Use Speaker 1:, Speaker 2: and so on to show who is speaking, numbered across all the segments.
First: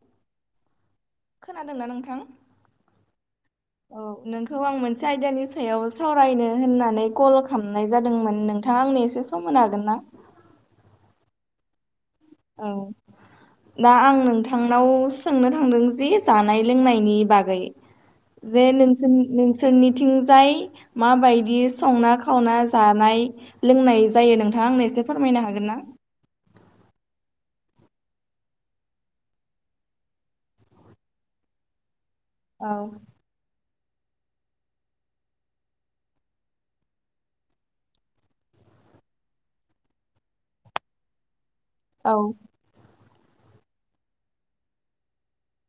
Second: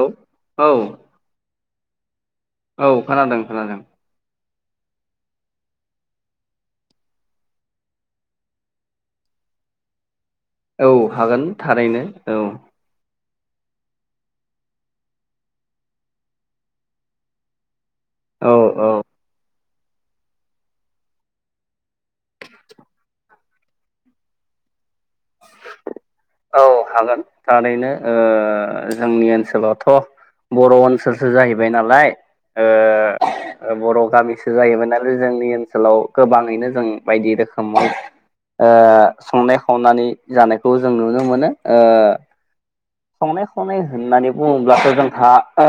Speaker 1: औ औ
Speaker 2: खोनादोंना नोंथां
Speaker 1: औ खोनादों खोनादों
Speaker 2: खौ आं मोनसे आयदानि सायाव सावरायनो होननानै कल खालामनाय जादोंमोन नोंथाङा आंनि एसे समाय होनो हागोन ना
Speaker 1: औ हागोन थारैनो
Speaker 2: औ दा आं नोंथांनाव सोंनो थांदों जे जानाय लोंनायनि बागै
Speaker 1: औ
Speaker 2: जे
Speaker 1: औ
Speaker 2: नोंसोनि सोरनिथिंजाय माबायदि संना खावना जानाय लोंनाय जायो नोंथां आंनो एसे फोरमायनो हागोन ना
Speaker 1: औ हागोन थारैनो ओ जोंनि ओनसोलावथ' बर' ओनसोलसो जाहैबाय नालाय
Speaker 2: औ
Speaker 1: ओ बर' गामिसो जाहैबाय नालाय जोंनि ओनसोलाव गोबाङैनो जों बायदि रोखोमाव ओ संनाय खावनानै जानायखौ जों नुनो मोनो ओ
Speaker 2: औ
Speaker 1: संनाय खावनाय होननानै बुङोब्लाथ' जोंहा ओ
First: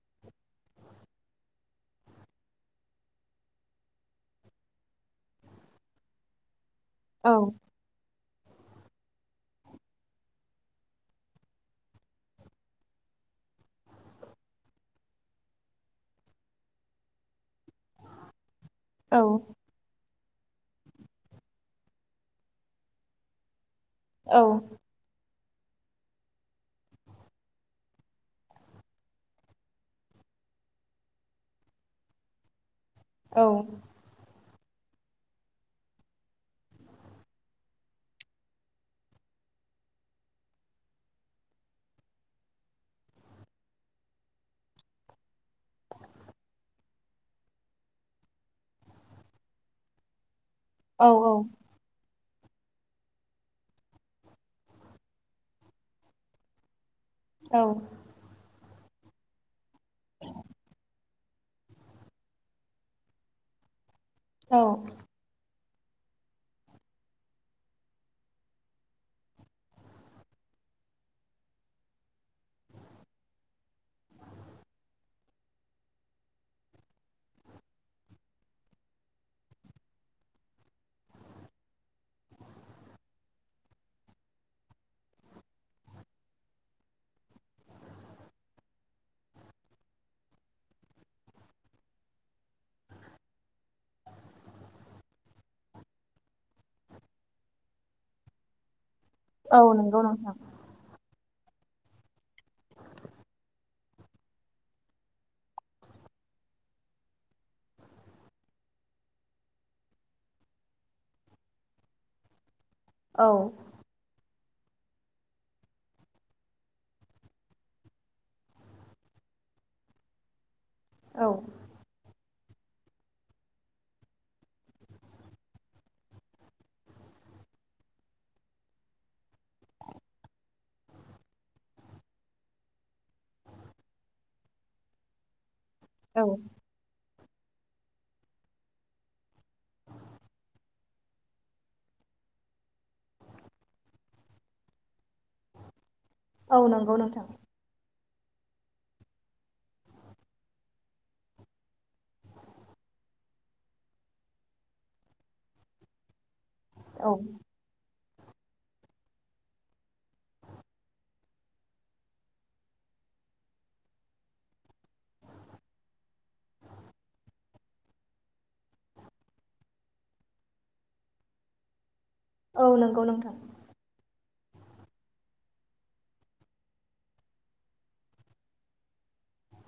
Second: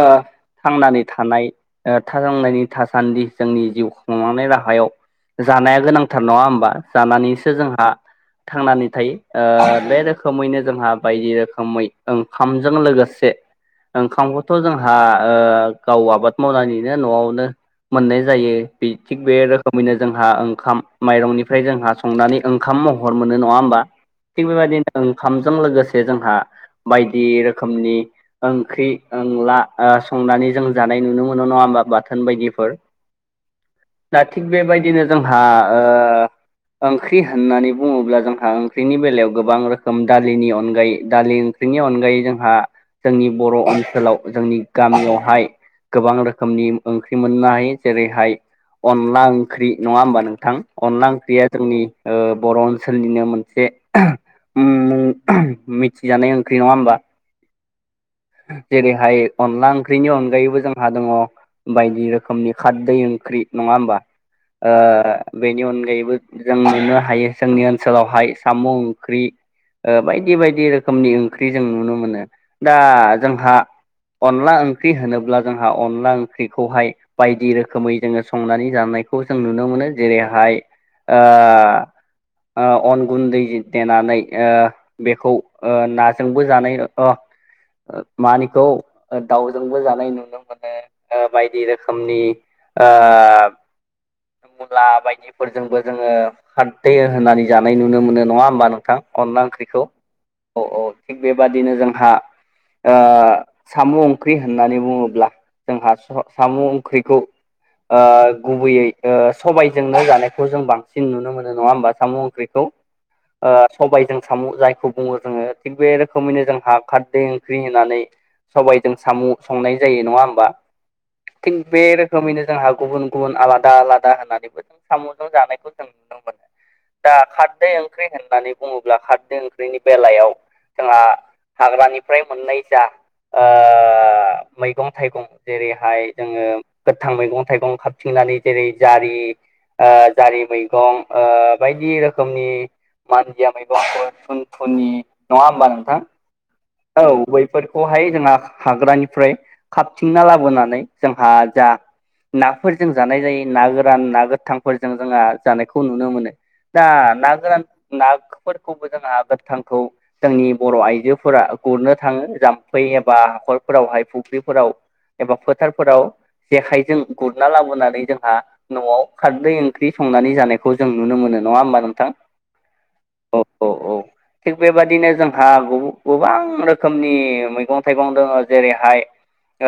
Speaker 1: थांनानै थानाय थांनायनि थासान्दि जोंनि जिउ खुंलांनाय राहायाव जानाया गोनांथार नङा होमबा
Speaker 2: औ
Speaker 1: जानानैसो जोंहा थांनानै थायो ओ बे रोखोमैनो जोंहा बायदि रोखोमै ओंखामजों लोगोसे ओंखामखौथ' जोंहा ओ गाव आबाद मावनानैनो न'आवनो मोननाय जायो बे
Speaker 2: औ
Speaker 1: थिग बे रोखोमैनो जोंहा ओंखाम माइरंनिफ्राय जोंहा संनानै ओंखाम महर मोनो नङा होमबा
Speaker 2: औ
Speaker 1: थिग बेबायदिनो ओंखामजों लोगोसे जोंहा बायदि रोखोमनि ओंख्रि अंला ओ संनानै जों जानाय नुनो मोनो नङा होमा बाथोन बायदिफोर
Speaker 2: औ
Speaker 1: दा थिग बेबायदिनो जोंहा ओ ओंख्रि होननानै बुङोब्ला जोंहा ओंख्रिनि बेलायाव गोबां रोखोम दालिनि अनगायै दालि बेनि अनगायै जोंहा जोंनि बर' ओनसोलाव जोंनि गामियावहाय गोबां रोखोमनि ओंख्रि मोननाय जेरैहाय अनला ओंख्रि नङा होमबा नोंथां
Speaker 2: औ
Speaker 1: अनला ओंख्रैआ जोंनि ओ बर' ओनसोलनिनो मोनसे मुं मिथिजानाय ओंख्रि नङा होमबा
Speaker 2: औ
Speaker 1: जेरैहाय अनला ओंख्रिनि अनगायैबो जोंहा दङ बायदि रोखोमनि खारदै ओंख्रि नङा होमबा
Speaker 2: औ
Speaker 1: ओ बेनि अन गायैबो जों नुनो हायो जोंनि ओनसोलावहाय साम' ओंख्रि ओ बायदि बायदि रोखोमनि ओंख्रि जों नुनो मोनो दा जोंहा अनला ओंख्रि होनोब्ला जोंहा अनला ओंख्रिखौहाय बायदि रोखोमै जोङो संनानै जानाय बेखौ जों नुनो मोनो जेरैहाय ओ ओ अन गुन्दै देनानै बेखौ ना जोंबो जानाय ओ मानिखौ दाउजोंबो जानाय नुनो मोनो ओ बायदि रोखोमनि ओ मुला बायदिफोरजोंबो जोङो खारदै होनानै जानाय नुनो मोनो नङा होमबा नोंथां अनला
Speaker 2: औ
Speaker 1: ओंख्रिखौ
Speaker 2: नंगौ नोंथां
Speaker 1: औ औ थिग बेबादिनो जोंहा ओ साम' ओंख्रि होननानै बुङोब्ला जोंहा स साम' ओंख्रिखौ ओ गुबैयै सबायजोंनो जानायखौ जों बांसिन नुनो मोनो नङा होमबा साम ओंख्रिखौ
Speaker 2: औ
Speaker 1: ओ सबायजों साम' जायखौ बुङो जोङो थिग बे रोखोमैनो जों हा खारदै ओंख्रि होननानै सबायजों साम' संनाय जायो नङा होमबा
Speaker 2: औ
Speaker 1: थिग बे रोखोमैनो जोंहा गुबुन गुबुन आलादा आलादा होननानैबो जों साम'जों जानायखौ जों नुनो मोनो दा खारदै ओंख्रि होननानै बुङोब्ला खारदै ओंख्रिनि बेलायाव जोंहा हाग्रानिफ्राय मोननाय जा ओ मैगं थाइगं जेरैहाय
Speaker 2: औ
Speaker 1: जोङो गोथां मैगं थाइगं खाबथिंनानै जेरै जारि ओ जारि मैगं ओ बायदि रोखोमनि मानजाया मैगंफोर थुन थुनि नङा होमबा नोंथां
Speaker 2: नंगौ
Speaker 1: औ
Speaker 2: नोंथां
Speaker 1: बैफोरखौहाय जोंहा हाग्रानिफ्राय खाबथिंना लाबोनानै जोंहा जा नाफोरजों जानाय जायो ना गोरान ना गोथांफोरजों जोंहा जानायखौ नुनो मोनो दा
Speaker 2: औ
Speaker 1: ना गोरान नाफोरखौबो जोंहा गोथांखौ जोंनि बर' आइजोफोरा गुरनो थाङो जाम्फै एबा हाखरफोरावहाय फुख्रिफोराव एबा फोथारफोराव जेखाइजों गुरना लाबोनानै जोंहा न'आव खारदै ओंख्रि सं संनानै जानायखौ जों नुनो मोनो नङा होमबा नोंथां
Speaker 2: औ नंगौ नोंथां
Speaker 1: औ औ थिग बेबायदिनो जोंहा गोबां रोखोमनि मैगं थाइगं दङ जेरैहाय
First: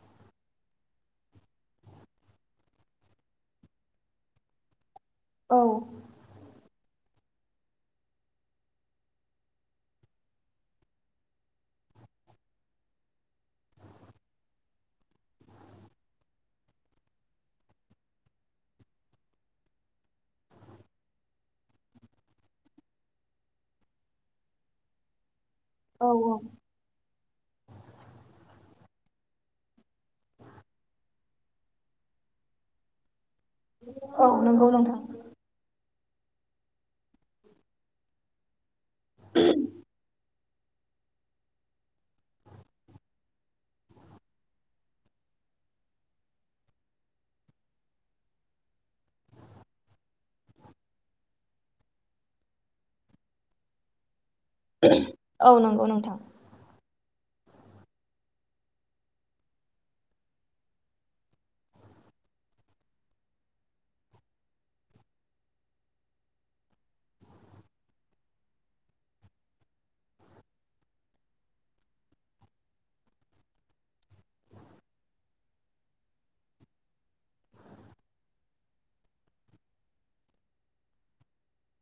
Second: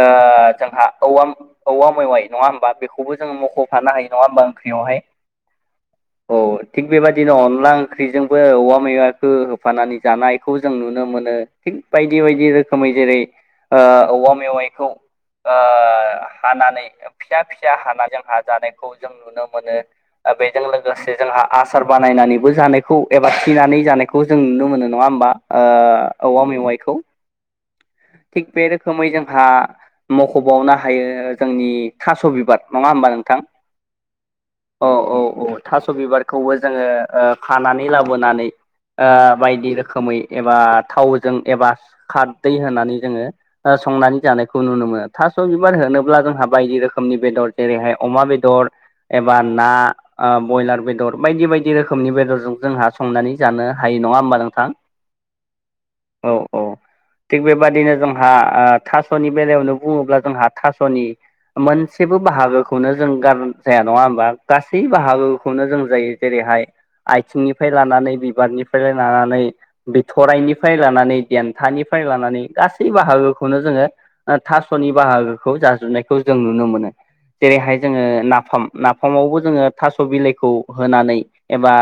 Speaker 1: ओ जोंहा औव औवा मैवाइ नङा होमबा बेखौबो जों मखफानो हायो नङा होमबा ओंख्रियावहाय
Speaker 2: औ
Speaker 1: औ थिग बेबायाददिनो अनला ओंख्रिजोंबो औवा मैवाखौ होफानानै जानायखौ जों नुनो मोनो थिग बायदि बायदि रोखोमै जेरै औवा मेवाइखौ ओ हानानै फिसा फिसा हानानै जों हा जानायखौ जों नुनो मोनो बेजों लोगोसे जोंहा आसार बानायनानैबो जानायखौ एबा थिनानै जानायखौ जों नुनो मोनो नङा होमबा
Speaker 2: औ
Speaker 1: ओ
Speaker 2: औ
Speaker 1: औवा मेवाइखौ थिग बे रोखोमै जोंहा मख'बावनो हायो जोंनि थास बिबार नङा होमबा नोंथां
Speaker 2: औ नंगौ
Speaker 1: अ
Speaker 2: नोंथां
Speaker 1: औ औ थास' बिबारखौबो जोङो खानानै लाबोनानै ओ बायदि रोखोमै एबा थावजों एबा खार दै होनानै जोङो संनानै जानायखौ नुनो मोनो थास बिबार होनोब्ला जोंहा बायदि रोखोमनि बेदर जेरैहाय अमा बेदर एबा ना ब्रयलार बेदर बायदि बायदि रोखोमनि बेदरजों जोंहा संनानै जानो हायो नङा होमबा नोंथां
Speaker 2: औ नंगौ नोंथां
Speaker 1: औ औ थिग बेबादिनो जोंहा थासनि बेलायावनो बुङोब्ला जोंहा थासनि मोनसेबो बाहागोखौनो जों गार जाया नङा होमबा गासै बाहागोखौनो जों जायो जेरै हाय आथिंनिफ्राय लानानै बिबारनिफ्राय लानानै बिथराइनिफ्राय लानानै देन्थानिफ्राय फ्राय लानानै गासै बाहागोखौनो जोङो थासनि बाहागोखौ जाजोबनायखौ जों नुनो मोनो जेरैहाय जोङो नाफाम नाफामावबो जोङो थास बिलाइखौ होनानै एबा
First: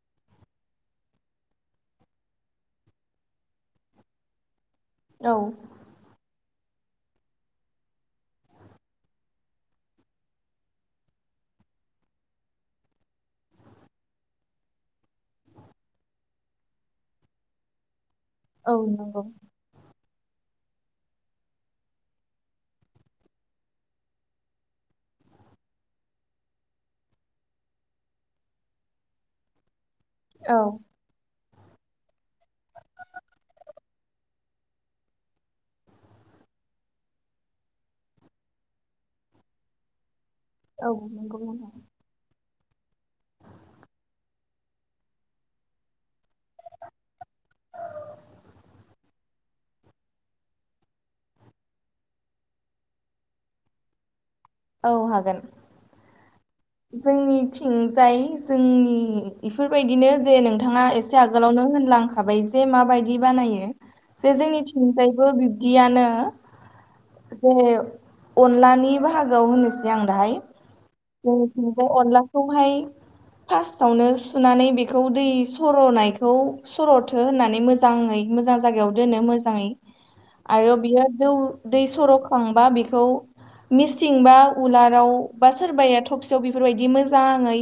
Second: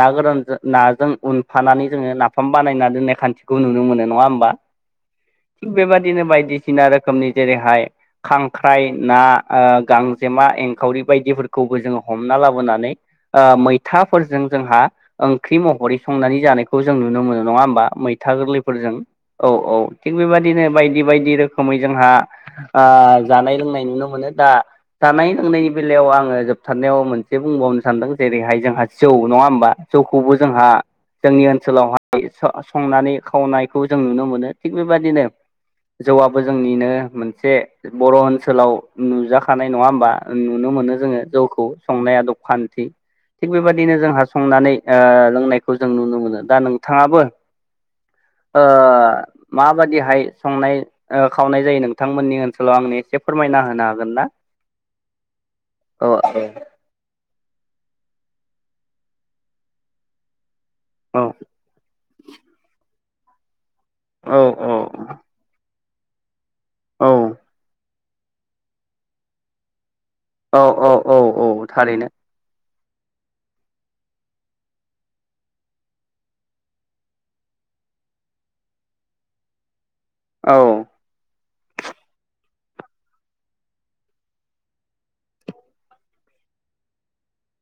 Speaker 1: ना गोरानजों नाजों उनफानानै जोङो नाफाम बानायना दोननाय खान्थिखौ नुनो मोनो नङा होमबा
Speaker 2: औ
Speaker 1: थिग बेबारदिनो बायदि सिना रोखोमनि जेरैहाय खांख्राइ ना गांजेमा एंखावरि बायदिफोरखौ खौबो जोङो हमना लाबोनानै मैथाफोरजों जोंहा ओंख्रि महरै संनानै जानाय यखौ जों नुनो मोनो नङा होमबा मैथा
Speaker 2: औ
Speaker 1: गोरलैफोरजों
Speaker 2: नंगौ
Speaker 1: औ औ थिग बेबायदिनो बायदि बायदि रोखोमै जोंहा ओ जानाय लोंनाय नुनो मोनो दा जानाय लोंनायनि बेलायाव आङो जोबथारनायाव मोनसे बुंबावनो सानदों जेरैहाय जोंहा जौ नङा होमबा? जौखौबो
Speaker 2: औ
Speaker 1: जोंहा जोंनि ओनसोलावहाय संनानै खावनाय खौ जों नुनो मोनो थिग बेबादिनो जौआबो जोंनिनो मोनसे बर' ओनसोलाव नुजाखानाय नङा होमबा नुनो
Speaker 2: औ
Speaker 1: मोनो जोङो
Speaker 2: नंगौ
Speaker 1: जौखौ
Speaker 2: नोंथां
Speaker 1: संनाय आदब खान्थि थिग बेबायदिनो जोंहा संनानै ओ लोंनायखौ जों नुनो मोनो दा नोंथाङाबो ओ माबादिहाय संनाय खावनाय जायो नोंथांमोननि ओनसोलाव आंनो एसे फोरमायना होनो हागोन ना
Speaker 2: औ हागोन
Speaker 1: औ
Speaker 2: जोंनिथिंजाय जोंनि इफोरबायदिनो जे नों नोंथाङा एसे
Speaker 1: औ
Speaker 2: आगोलावनो होनलांखाबाय जे माबायदि बानायो जे
Speaker 1: औ औ
Speaker 2: जोंनिथिंजायबो बिब्दियानो
Speaker 1: औ
Speaker 2: जे अनलानि बाहागोआव होननो
Speaker 1: औ औ औ औ
Speaker 2: जोंथिंजाय
Speaker 1: थारैनो
Speaker 2: अनलाखौहाय फार्स्टावनो सुनानै बेखौ दै सर'नायखौ सर'थो होननानै मोजाङै मोजां जायगायाव दोनो मोजाङै
Speaker 1: औ
Speaker 2: आरो बियो दौ दै सर'खांबा बेखौ मिसिं बा उलाराव बा सोरबाया थफसियाव बेफोरबायदि मोजाङै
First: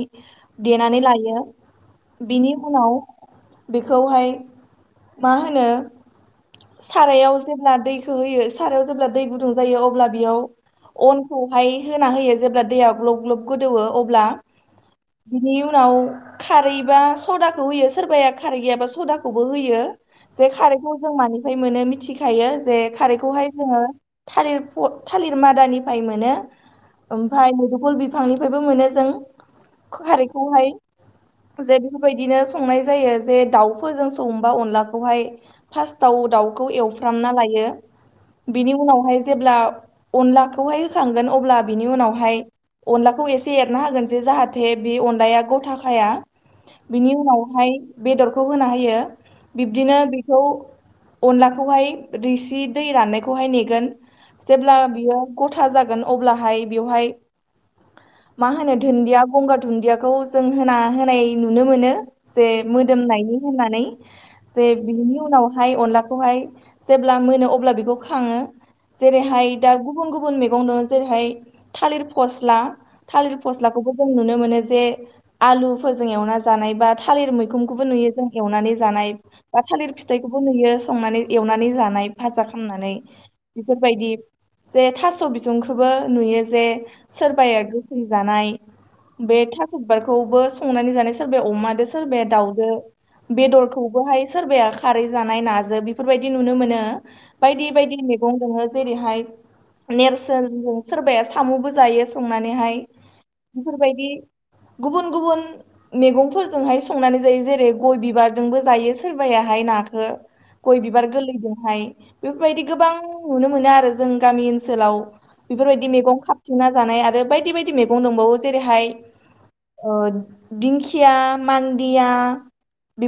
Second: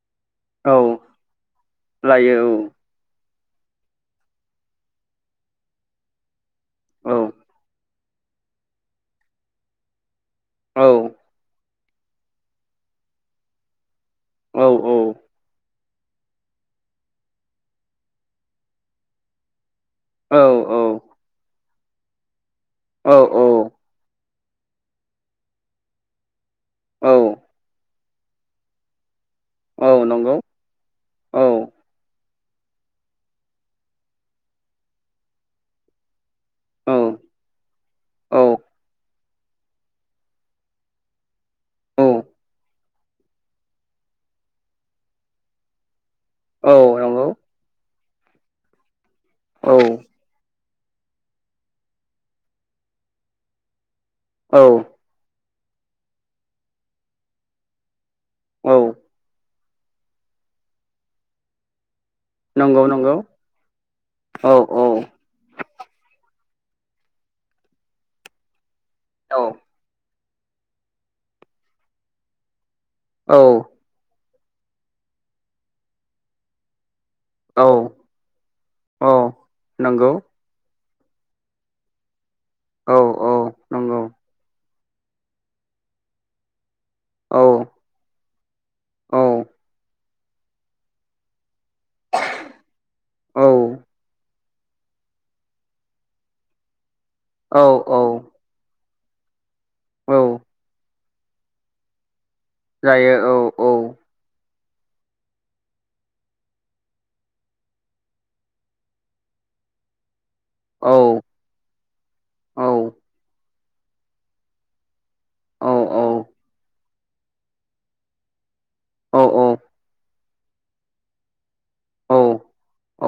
Speaker 1: औ
Speaker 2: देनानै लायो।
Speaker 1: लायो
Speaker 2: बिनि उनाव बेखौहाय मा होनो
Speaker 1: औ
Speaker 2: सारायाव जेब्ला दै खो होयो सारायाव जेब्ला दै गुदुं जायो अब्ला बेयाव
Speaker 1: औ
Speaker 2: अनखौहाय होना होयो जेब्ला दैया ग्लब ग्लब गोदौवो अब्ला
Speaker 1: औ
Speaker 2: बिनि उनाव खारै बा सदाखौ होयो सोरबाया खारै गैयाबा सदाखौबो होयो।
Speaker 1: औ
Speaker 2: जे खारैखौ जों मानिफ्राय मोनो मिथिखायो जे
Speaker 1: औ
Speaker 2: खारैखौहाय जोङो
Speaker 1: औ
Speaker 2: थालिर थालिर मादानिफ्राय मोनो
Speaker 1: औ
Speaker 2: ओमफाय मुदुफुल बिफांनिफ्रायबो मोनो जों
Speaker 1: औ नंगौ
Speaker 2: खारैखौहाय
Speaker 1: औ
Speaker 2: जे बेफोरबायदिनो संनाय जायो जे दाउफोरजों संबा अनलाखौहाय फास्टाव दाउ खौ
Speaker 1: औ
Speaker 2: एवफ्रामना लायो।
Speaker 1: औ
Speaker 2: बिनि उनावहाय जेब्ला अनलाखौहाय होखांगोन अब्ला बिनि
Speaker 1: औ
Speaker 2: उनावहाय अनलाखौ एसे एरना होगोन जे जाहाथे बे अनलाया गथा खाया।
Speaker 1: औ
Speaker 2: बिनि
Speaker 1: नंगौ
Speaker 2: उनावहाय बेदरखौ होना होयो
Speaker 1: औ
Speaker 2: बिब्दिनो बेखौ अनलाखौहाय रिसि दै राननायखौहाय नेगोन
Speaker 1: औ
Speaker 2: जेब्ला बियो ग था जागोन अब्लाहाय बेवहाय मा होनो
Speaker 1: औ
Speaker 2: दुन्दिया गंगार दुन्दियाखौ जों होना होनाय नुनो मोनो। जे
Speaker 1: नंगौ नंगौ
Speaker 2: मोदोमनायनि होननानै
Speaker 1: औ
Speaker 2: जे
Speaker 1: औ
Speaker 2: बिनि उनावहाय अनलाखौहाय जेब्ला मोनो अब्ला बेखौ खाङो
Speaker 1: औ
Speaker 2: जेरैहाय दा गुबुन गुबुन गुबुन मैगं दं जेरैहाय थालिर फस्ला थालिर फस्लाखौबो जों नुनो मोनो जे आलुफोरजों एवना जानाय बा थालिर
Speaker 1: औ
Speaker 2: मैखुमखौबो नुयो जों एवनानै जानाय
Speaker 1: औ
Speaker 2: बा थालिर
Speaker 1: नंगौ
Speaker 2: फिथाइखौबो नुयो। संनानै एवनानै जानाय फाजा
Speaker 1: औ
Speaker 2: खालामनानै
Speaker 1: औ नंगौ
Speaker 2: बेफोरबायदि जे थास' बिसुंखोबो नुयो जे
Speaker 1: औ
Speaker 2: सोरबाया गोसोम जानाय
Speaker 1: औ
Speaker 2: बे थास'बारखौबो संनानै जानाय सोरबाया अमादो सोरबाया दाउदो
Speaker 1: औ
Speaker 2: बेदरखौबोहाय सोरबाया खारै जानाय नाजों बेफोरबायदि नुनो मोनो।
Speaker 1: औ
Speaker 2: बायदि
Speaker 1: औ
Speaker 2: बायदि मैगं दङो जेरैहाय
Speaker 1: औ
Speaker 2: नेरसोनजों सोरबाया साम'बो जायो संनानैहाय
Speaker 1: जायो औ
Speaker 2: बेफोरबायदि गुबुन गुबुन मैगंफोरजोंहाय संनानै जायो जेरै गय बिबारजोंबो जायो सोरबायााहाय। ओमफाय नाखो गय
Speaker 1: औ
Speaker 2: बिबार गोरलैदोंहाय बेफोरबायदि
Speaker 1: औ
Speaker 2: गोबां नुनो मोनो आरो जों गामि ओनसोलाव
Speaker 1: औ
Speaker 2: बेफोरबायदि मैगं खााबथिंना जानाय आरो बायदि बायदि मैगं दंबावो जेरैहाय
Speaker 1: औ औ
Speaker 2: अ दिंखिया, मान्दिया
Speaker 1: औ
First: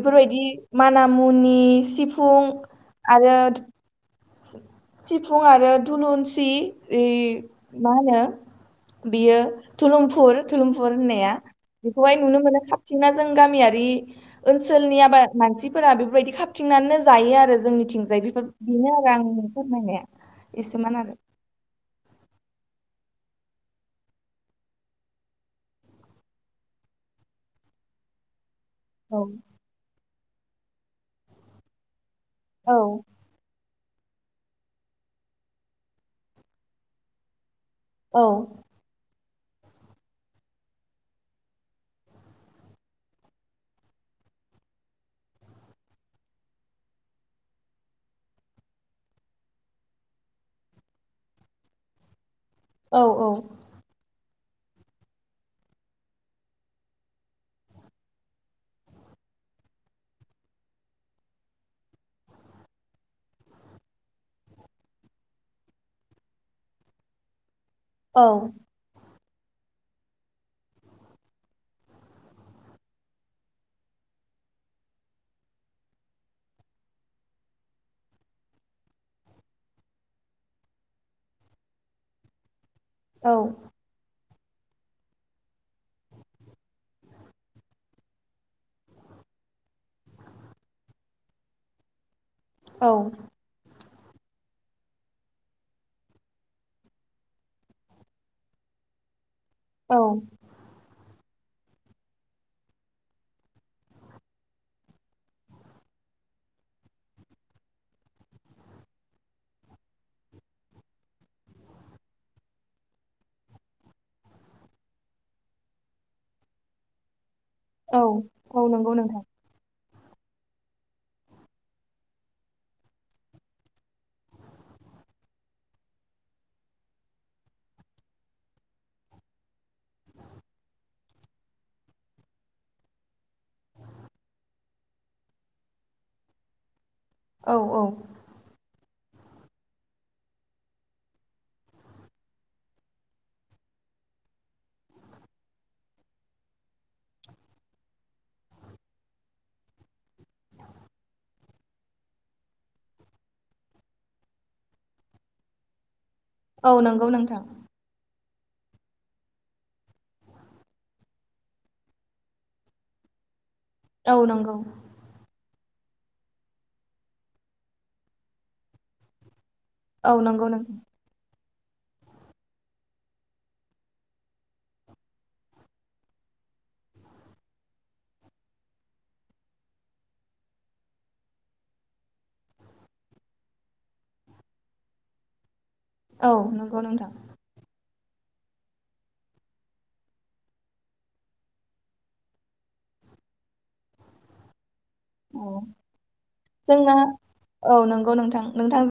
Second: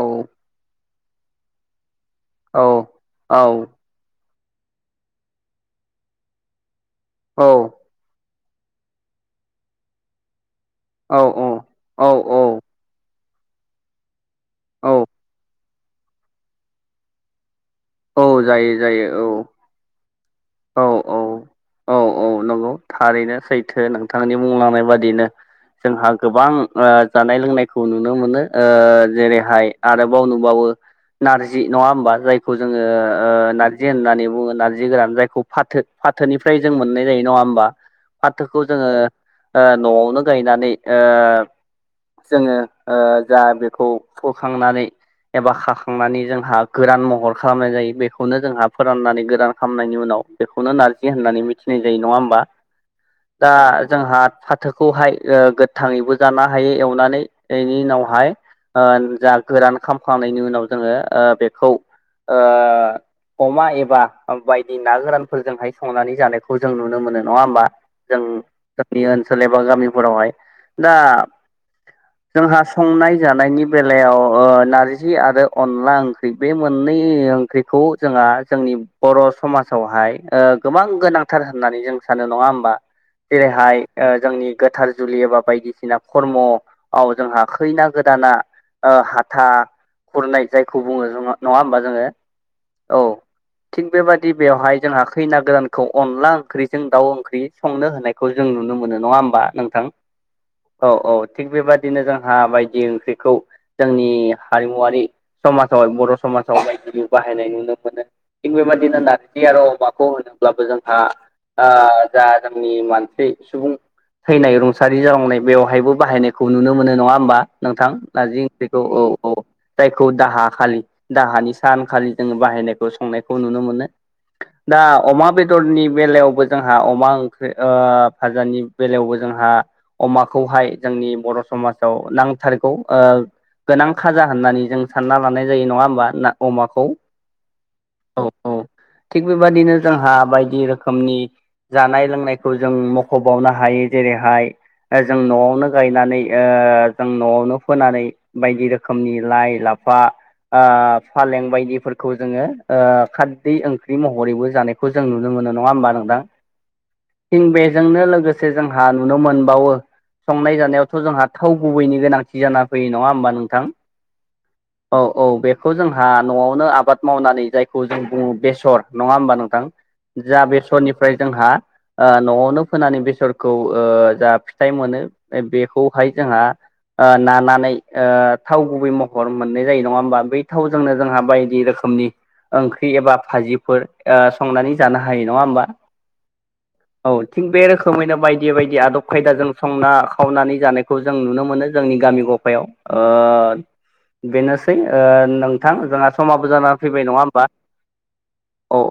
Speaker 1: औ
Speaker 2: मान मुनि सि
Speaker 1: औ औ
Speaker 2: सिफुं आरो दुनुनसि ओइ
Speaker 1: औ
Speaker 2: मा होनो बियो थुलुंफुर थुलुंफुर
Speaker 1: औ
Speaker 2: होननाया बेखौहाय नुनो मोनो खााबथिंना जों गामियारि ओनसोलनि आबाद मानसिफोरा बेफोरबायदि खाबथिंनानैनो जायो आरो जोंनि बिथिंजायो बेफोर
Speaker 1: जायो
Speaker 2: बेनो आरो।
Speaker 1: जायो औ
Speaker 2: आंनि फोरमायनाया
Speaker 1: औ
Speaker 2: एसेमोन
Speaker 1: औ
Speaker 2: आरो।
Speaker 1: औ औ नंगौ थारैनो सैथो नोंथांनि बुंलांनाय बादिनो जोंहा गोबां ओ जानाय लोंनायखौ नुनो मोनो। ओ
Speaker 2: औ
Speaker 1: जेरैहाय आरोबाव नुबावो नारजि नङा होमबा जाय खौ जोङो ओ ना जि होननानै बुङो नारजि गोरान जायखौ फाथो फाथोनिफ्राय जों मोननाय जायो नङा होमबा?
Speaker 2: औ
Speaker 1: फाथोखौ जोङो न'आवनो गायनानै जोङो जा बेखौ फोखांनानै एबा खाखांनानै जोंहा गोरान महर खालामनाय जायो बेखौनो जोंहा फोराननानै गोदान खालामनायनि उनाव बेखौनो नारजि होननानै मिथिनाय जायो नङा होमबा
Speaker 2: औ
Speaker 1: दा जोंहा फाथोखौहाय गोथाङैबो जानो हायो एवनानै बेनि उनावहाय जा गोरान खामखांनायनि उनाव जोङो बेखौ अमा एबा बायदि ना गोरानफोरजोंहाय संनानै जानायखौ जों नुनो मोनो नङा होमबा
Speaker 2: औ
Speaker 1: जों जोंनि ओनसोल एबा गामिफोरावहाय दा जोंहा संनाय जानायनि बेलायाव नारजि आरो अनला ओंख्रि बे मोन ओंख्रिखौ जोंहा जोंनि बर' समाजावहाय गोबां गोनांथार होननानै जों सानो नङा होमबा
Speaker 2: औ
Speaker 1: जेरैहाय जोंनि गोथार जुलि एबा बायदिसिना खर्मव जोंहा खैना गोदाना हाथा खुरनाय जायखौ बुङो नङा होमबा जोङो
Speaker 2: औ
Speaker 1: थिग बेबादि बेवहाय जोंहा खैना गोदानखौ अनला ओंख्रिजों दाउ ओंख्रि संनो होनायखौ जों नुनो मोन बोनो नङा होमबा नोंथां
Speaker 2: औ
Speaker 1: औ औ थिग बेबायदिनो जोंहा बायदि ओंख्रिखौ जोंनि हारिमुवारि समाजावहाय बर' समाजाव बायदि बाहायनाय नुनो मोनो थिग बेबायदिनो होनारदि आरो अमाखौ होनोब्लाबो जोंहा जा जोंनि मानसि सुबुं थैनाय रुंसारि जालांनाय बेवहायबो बाहायनायखौ नुनो मोनो नङा होमबा नोंथां
Speaker 2: औ
Speaker 1: नारजि ओंख्रिखौ
Speaker 2: नंगौ
Speaker 1: औ
Speaker 2: नोंथां
Speaker 1: औ जायखौ दाहा खालि दाहानि सानखालि जोङो बाहायनायखौ संनायखौ नुनो मोनो दा अमा बेदरनि बेलायावबो जोंहा अमा ओंख्रि फाजानि बेलायावबो जोंहा जोंहा अमाखौहाय जोंनि बर' समाजाव नांथारगौ गोनां खाजा होननानै जों सानना लानाय जायो नङा होमबा ना अमाखौ
Speaker 2: औ औ
Speaker 1: थिग बेबादिनो जोंहा बायदि रोखोमनि जानाय लोंनायखौ जों मख'बावनो हायो जेरैहाय जों न'आवनो गायनानै जों न'आवनो फोनानै बायदि रोखोमनि लाइ ला फा फालें बायदिफोरखौ जोङो खारदै ओंख्रि महरैबो जानायखौ जों नुनो मोनो नङा होमबा नोंदां
Speaker 2: औ नंगौ नोंथां
Speaker 1: थों बेजोंनो लोगोसे जोंहा नुनो मोनबावो संनाय जानायावथ' जोंहा थाव गुबैनि गोनांथि जाना फैयो नङा होमबा नोंथां
Speaker 2: औ नंगौ
Speaker 1: औ औ बेखौ जोंहा न'आवनो आबाद मावनानै जायखौ जों बुङो बेसर नङा होमबा नोंथां
Speaker 2: औ
Speaker 1: जा
Speaker 2: नंगौ नोंथां
Speaker 1: बेसरनिफ्राय जोंहा न'आवनो फोनानै बेसरखौ जा फिथाइ मोनो बेखौहाय जोंहा नानानै थाव गुबै महर मोननाय जायो नङा होनबा बै थावजोंनो जोंहा बायदि रोखोमनि ओंख्रि एबा भाजिफोर संनानै जानो हायो नङा होमबा
Speaker 2: औ नंगौ नोंथां
Speaker 1: समोमैनो बायदि बायदि आदब खायदाजों संना खावनानै जानायखौ जों नुनो मोनो जोंनि गामि गफायाव बेनो
Speaker 2: औ
Speaker 1: नोंथां जोंहा समाबो जानानानै
Speaker 2: जोंना
Speaker 1: फैबाय नङा होनबा
Speaker 2: औ नंगौ नोंथां
Speaker 1: औ
Speaker 2: नोंथांजों
Speaker 1: औ